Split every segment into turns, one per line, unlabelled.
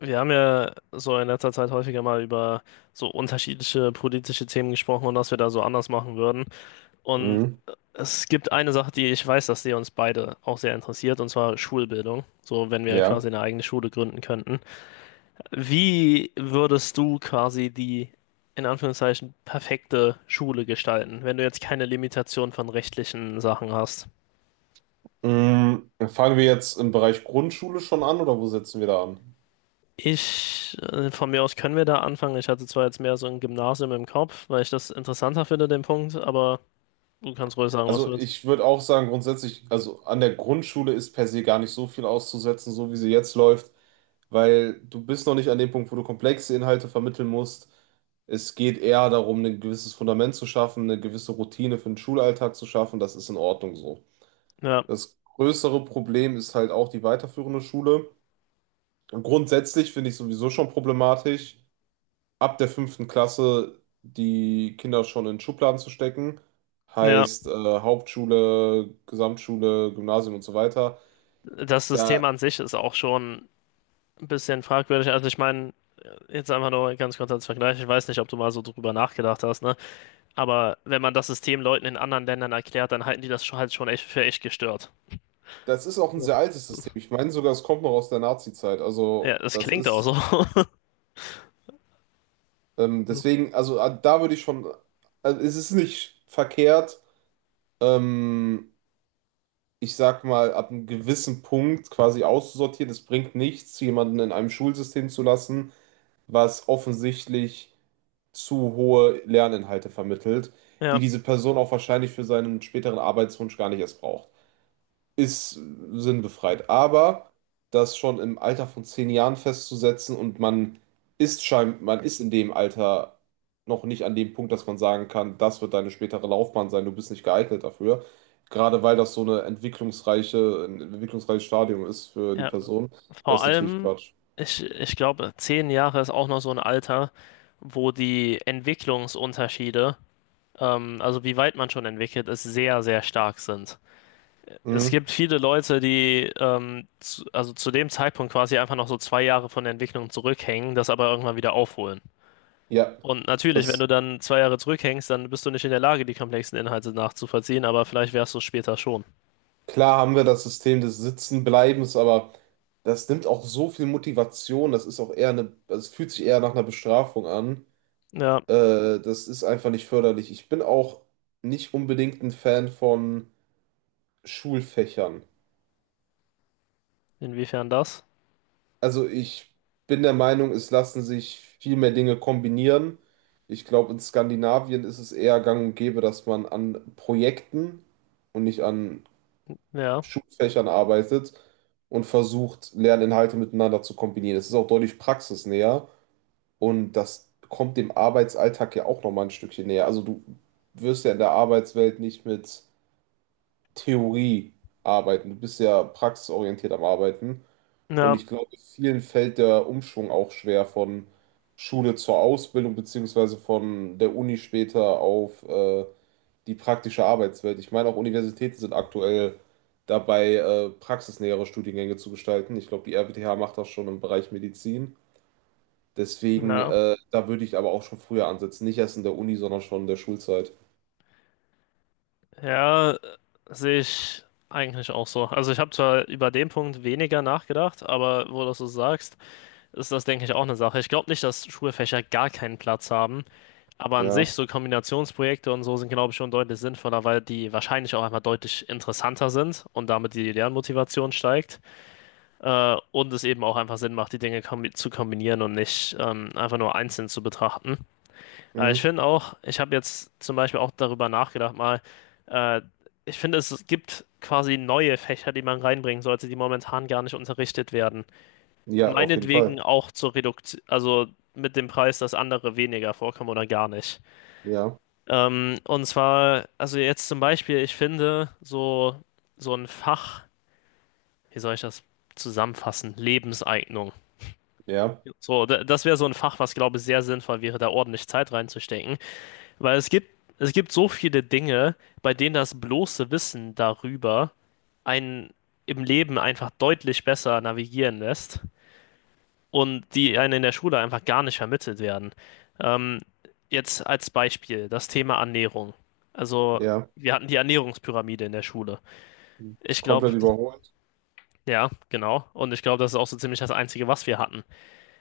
Wir haben ja so in letzter Zeit häufiger mal über so unterschiedliche politische Themen gesprochen und was wir da so anders machen würden. Und
Mhm.
es gibt eine Sache, die ich weiß, dass die uns beide auch sehr interessiert, und zwar Schulbildung. So, wenn wir quasi
Ja.
eine eigene Schule gründen könnten. Wie würdest du quasi die, in Anführungszeichen, perfekte Schule gestalten, wenn du jetzt keine Limitation von rechtlichen Sachen hast?
Mhm. Fangen wir jetzt im Bereich Grundschule schon an, oder wo setzen wir da an?
Von mir aus können wir da anfangen. Ich hatte zwar jetzt mehr so ein Gymnasium im Kopf, weil ich das interessanter finde, den Punkt, aber du kannst ruhig sagen, was du
Also
willst.
ich würde auch sagen, grundsätzlich, also an der Grundschule ist per se gar nicht so viel auszusetzen, so wie sie jetzt läuft, weil du bist noch nicht an dem Punkt, wo du komplexe Inhalte vermitteln musst. Es geht eher darum, ein gewisses Fundament zu schaffen, eine gewisse Routine für den Schulalltag zu schaffen. Das ist in Ordnung so.
Ja,
Das größere Problem ist halt auch die weiterführende Schule. Und grundsätzlich finde ich sowieso schon problematisch. Ab der fünften Klasse die Kinder schon in Schubladen zu stecken,
ja.
heißt Hauptschule, Gesamtschule, Gymnasium und so weiter.
Das
Da,
System an sich ist auch schon ein bisschen fragwürdig. Also ich meine, jetzt einfach nur ganz kurz als Vergleich. Ich weiß nicht, ob du mal so drüber nachgedacht hast, ne? Aber wenn man das System Leuten in anderen Ländern erklärt, dann halten die das halt schon echt für echt gestört.
das ist auch ein
Ja,
sehr altes System. Ich meine sogar, es kommt noch aus der Nazi-Zeit.
ja,
Also
das
das
klingt auch
ist
so.
deswegen, da würde ich schon, also, es ist nicht verkehrt, ähm, ich sag mal, ab einem gewissen Punkt quasi auszusortieren. Es bringt nichts, jemanden in einem Schulsystem zu lassen, was offensichtlich zu hohe Lerninhalte vermittelt, die
Ja.
diese Person auch wahrscheinlich für seinen späteren Arbeitswunsch gar nicht erst braucht. Ist sinnbefreit. Aber das schon im Alter von zehn Jahren festzusetzen, und man man ist in dem Alter noch nicht an dem Punkt, dass man sagen kann, das wird deine spätere Laufbahn sein, du bist nicht geeignet dafür. Gerade weil das so eine ein entwicklungsreiches Stadium ist für die
Ja,
Person,
vor
das ist natürlich
allem,
Quatsch.
ich glaube, 10 Jahre ist auch noch so ein Alter, wo die Entwicklungsunterschiede, also wie weit man schon entwickelt ist, sehr, sehr stark sind. Es
Mhm.
gibt viele Leute, die also zu dem Zeitpunkt quasi einfach noch so 2 Jahre von der Entwicklung zurückhängen, das aber irgendwann wieder aufholen.
Ja,
Und natürlich, wenn du
das
dann 2 Jahre zurückhängst, dann bist du nicht in der Lage, die komplexen Inhalte nachzuvollziehen, aber vielleicht wärst du es später schon.
Klar haben wir das System des Sitzenbleibens, aber das nimmt auch so viel Motivation. Das ist auch also es fühlt sich eher nach einer Bestrafung an.
Ja,
Das ist einfach nicht förderlich. Ich bin auch nicht unbedingt ein Fan von Schulfächern.
inwiefern das?
Also ich bin der Meinung, es lassen sich viel mehr Dinge kombinieren. Ich glaube, in Skandinavien ist es eher gang und gäbe, dass man an Projekten und nicht an
Ja,
Schulfächern arbeitet und versucht, Lerninhalte miteinander zu kombinieren. Es ist auch deutlich praxisnäher, und das kommt dem Arbeitsalltag ja auch nochmal ein Stückchen näher. Also du wirst ja in der Arbeitswelt nicht mit Theorie arbeiten, du bist ja praxisorientiert am Arbeiten, und
ja,
ich glaube, vielen fällt der Umschwung auch schwer von Schule zur Ausbildung beziehungsweise von der Uni später auf die praktische Arbeitswelt. Ich meine, auch Universitäten sind aktuell dabei, praxisnähere Studiengänge zu gestalten. Ich glaube, die RWTH macht das schon im Bereich Medizin. Deswegen,
ja.
da würde ich aber auch schon früher ansetzen. Nicht erst in der Uni, sondern schon in der Schulzeit.
Ja, sehe ich eigentlich auch so. Also ich habe zwar über den Punkt weniger nachgedacht, aber wo du das so sagst, ist das, denke ich, auch eine Sache. Ich glaube nicht, dass Schulfächer gar keinen Platz haben, aber an sich
Ja,
so Kombinationsprojekte und so sind, glaube ich, schon deutlich sinnvoller, weil die wahrscheinlich auch einfach deutlich interessanter sind und damit die Lernmotivation steigt, und es eben auch einfach Sinn macht, die Dinge kombi zu kombinieren und nicht einfach nur einzeln zu betrachten. Aber ich
mhm.
finde auch, ich habe jetzt zum Beispiel auch darüber nachgedacht, äh, ich finde, es gibt quasi neue Fächer, die man reinbringen sollte, die momentan gar nicht unterrichtet werden.
Ja, auf jeden
Meinetwegen
Fall.
auch zur Reduktion, also mit dem Preis, dass andere weniger vorkommen oder gar nicht.
Ja,
Und zwar, also jetzt zum Beispiel, ich finde, so, so ein Fach, wie soll ich das zusammenfassen? Lebenseignung.
ja,
So, das wäre so ein Fach, was, glaube ich, sehr sinnvoll wäre, da ordentlich Zeit reinzustecken. Weil es gibt, Es gibt so viele Dinge, bei denen das bloße Wissen darüber einen im Leben einfach deutlich besser navigieren lässt und die einem in der Schule einfach gar nicht vermittelt werden. Ähm, Jetzt als Beispiel das Thema Ernährung. Also
ja.
wir hatten die Ernährungspyramide in der Schule. Ich glaube,
Komplett überholt.
ja, genau. Und ich glaube, das ist auch so ziemlich das Einzige, was wir hatten.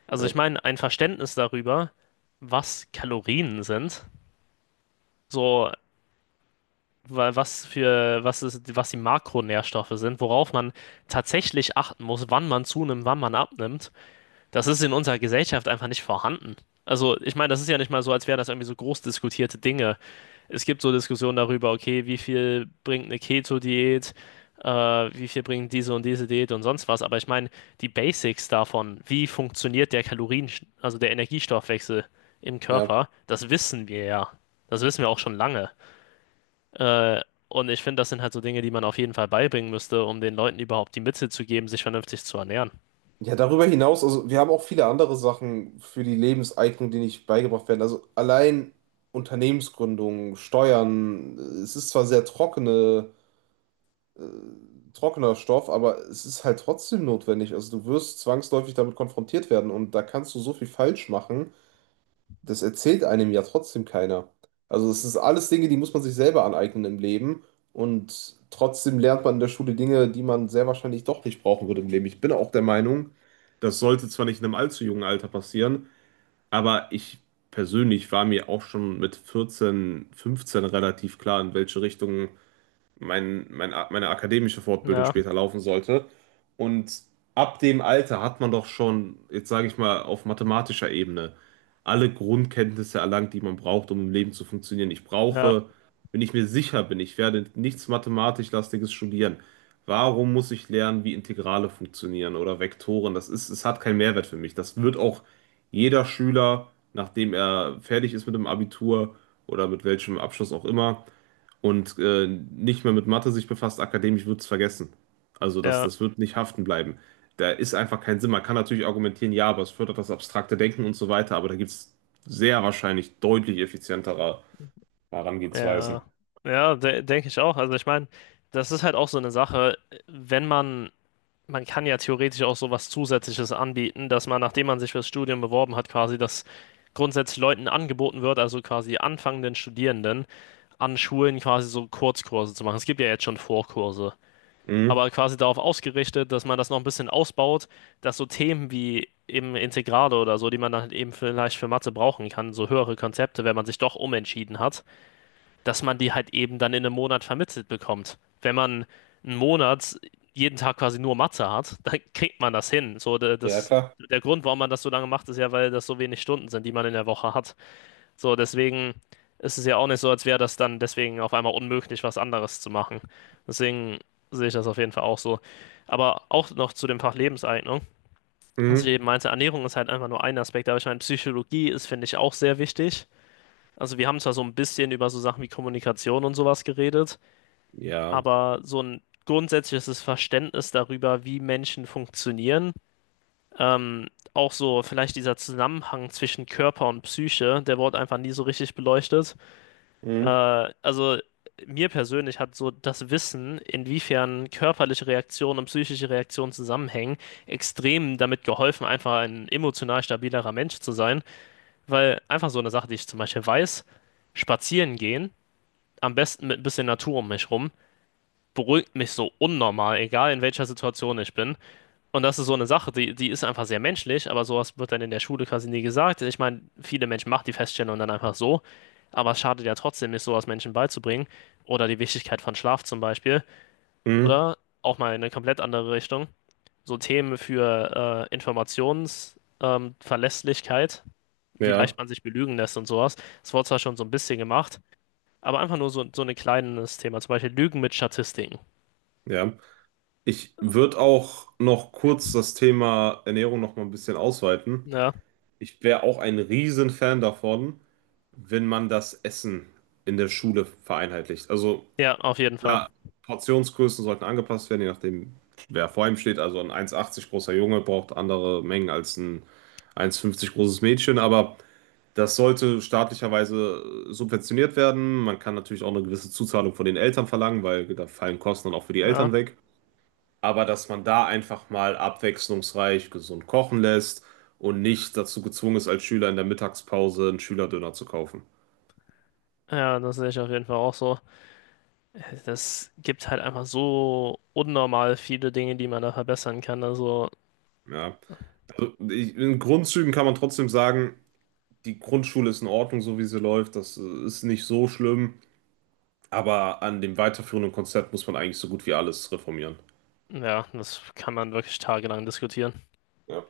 Also
Ja,
ich meine, ein Verständnis darüber, was Kalorien sind. So, wa- was für, was ist, was die Makronährstoffe sind, worauf man tatsächlich achten muss, wann man zunimmt, wann man abnimmt, das ist in unserer Gesellschaft einfach nicht vorhanden. Also, ich meine, das ist ja nicht mal so, als wären das irgendwie so groß diskutierte Dinge. Es gibt so Diskussionen darüber, okay, wie viel bringt eine Keto-Diät, wie viel bringt diese und diese Diät und sonst was, aber ich meine, die Basics davon, wie funktioniert der Kalorien, also der Energiestoffwechsel im
ja.
Körper, das wissen wir ja. Das wissen wir auch schon lange. Äh, und ich finde, das sind halt so Dinge, die man auf jeden Fall beibringen müsste, um den Leuten überhaupt die Mittel zu geben, sich vernünftig zu ernähren.
Ja, darüber hinaus, also wir haben auch viele andere Sachen für die Lebenseignung, die nicht beigebracht werden. Also allein Unternehmensgründung, Steuern, es ist zwar sehr trockener Stoff, aber es ist halt trotzdem notwendig. Also du wirst zwangsläufig damit konfrontiert werden, und da kannst du so viel falsch machen, das erzählt einem ja trotzdem keiner. Also es ist alles Dinge, die muss man sich selber aneignen im Leben, und trotzdem lernt man in der Schule Dinge, die man sehr wahrscheinlich doch nicht brauchen würde im Leben. Ich bin auch der Meinung, das sollte zwar nicht in einem allzu jungen Alter passieren, aber ich persönlich war mir auch schon mit 14, 15 relativ klar, in welche Richtung meine akademische Fortbildung
Ja,
später laufen sollte. Und ab dem Alter hat man doch schon, jetzt sage ich mal, auf mathematischer Ebene alle Grundkenntnisse erlangt, die man braucht, um im Leben zu funktionieren.
ja,
Wenn ich mir sicher bin, ich werde nichts mathematisch-lastiges studieren. Warum muss ich lernen, wie Integrale funktionieren oder Vektoren? Es hat keinen Mehrwert für mich. Das wird auch jeder Schüler, nachdem er fertig ist mit dem Abitur oder mit welchem Abschluss auch immer, und nicht mehr mit Mathe sich befasst, akademisch wird es vergessen. Also
ja,
das wird nicht haften bleiben. Da ist einfach kein Sinn. Man kann natürlich argumentieren, ja, aber es fördert das abstrakte Denken und so weiter, aber da gibt es sehr wahrscheinlich deutlich effizientere
ja.
Herangehensweisen.
Ja, de denke ich auch. Also ich meine, das ist halt auch so eine Sache, wenn man, man kann ja theoretisch auch so was Zusätzliches anbieten, dass man, nachdem man sich fürs Studium beworben hat, quasi das grundsätzlich Leuten angeboten wird, also quasi anfangenden Studierenden an Schulen quasi so Kurzkurse zu machen. Es gibt ja jetzt schon Vorkurse,
Mhm.
aber quasi darauf ausgerichtet, dass man das noch ein bisschen ausbaut, dass so Themen wie eben Integrale oder so, die man dann eben vielleicht für Mathe brauchen kann, so höhere Konzepte, wenn man sich doch umentschieden hat, dass man die halt eben dann in einem Monat vermittelt bekommt. Wenn man einen Monat jeden Tag quasi nur Mathe hat, dann kriegt man das hin. So,
Ja,
das,
klar.
der Grund, warum man das so lange macht, ist ja, weil das so wenig Stunden sind, die man in der Woche hat. So, deswegen ist es ja auch nicht so, als wäre das dann deswegen auf einmal unmöglich, was anderes zu machen. Deswegen sehe ich das auf jeden Fall auch so. Aber auch noch zu dem Fach Lebenseignung, was ich
Mhm.
eben meinte, Ernährung ist halt einfach nur ein Aspekt, aber ich meine, Psychologie ist, finde ich, auch sehr wichtig. Also wir haben zwar so ein bisschen über so Sachen wie Kommunikation und sowas geredet,
Ja.
aber so ein grundsätzliches Verständnis darüber, wie Menschen funktionieren, ähm, auch so vielleicht dieser Zusammenhang zwischen Körper und Psyche, der wurde einfach nie so richtig beleuchtet. Äh,
Mhm.
also Mir persönlich hat so das Wissen, inwiefern körperliche Reaktionen und psychische Reaktionen zusammenhängen, extrem damit geholfen, einfach ein emotional stabilerer Mensch zu sein. Weil einfach so eine Sache, die ich zum Beispiel weiß, spazieren gehen, am besten mit ein bisschen Natur um mich rum, beruhigt mich so unnormal, egal in welcher Situation ich bin. Und das ist so eine Sache, die ist einfach sehr menschlich, aber sowas wird dann in der Schule quasi nie gesagt. Ich meine, viele Menschen machen die Feststellung dann einfach so, aber es schadet ja trotzdem nicht, sowas Menschen beizubringen. Oder die Wichtigkeit von Schlaf zum Beispiel.
Mhm.
Oder auch mal in eine komplett andere Richtung. So Themen für Informationsverlässlichkeit, wie leicht
Ja.
man sich belügen lässt und sowas. Das wurde zwar schon so ein bisschen gemacht, aber einfach nur so, so ein kleines Thema. Zum Beispiel Lügen mit Statistiken.
Ja. Ich würde auch noch kurz das Thema Ernährung noch mal ein bisschen ausweiten.
Ja,
Ich wäre auch ein Riesenfan davon, wenn man das Essen in der Schule vereinheitlicht. Also,
ja, auf jeden Fall.
ja, Portionsgrößen sollten angepasst werden, je nachdem, wer vor ihm steht. Also ein 1,80 großer Junge braucht andere Mengen als ein 1,50 großes Mädchen, aber das sollte staatlicherweise subventioniert werden. Man kann natürlich auch eine gewisse Zuzahlung von den Eltern verlangen, weil da fallen Kosten dann auch für die
Ja,
Eltern weg. Aber dass man da einfach mal abwechslungsreich gesund kochen lässt und nicht dazu gezwungen ist, als Schüler in der Mittagspause einen Schülerdöner zu kaufen.
ja, das sehe ich auf jeden Fall auch so. Das gibt halt einfach so unnormal viele Dinge, die man da verbessern kann. Also,
Ja. In Grundzügen kann man trotzdem sagen, die Grundschule ist in Ordnung, so wie sie läuft. Das ist nicht so schlimm. Aber an dem weiterführenden Konzept muss man eigentlich so gut wie alles reformieren.
ja, das kann man wirklich tagelang diskutieren.
Ja.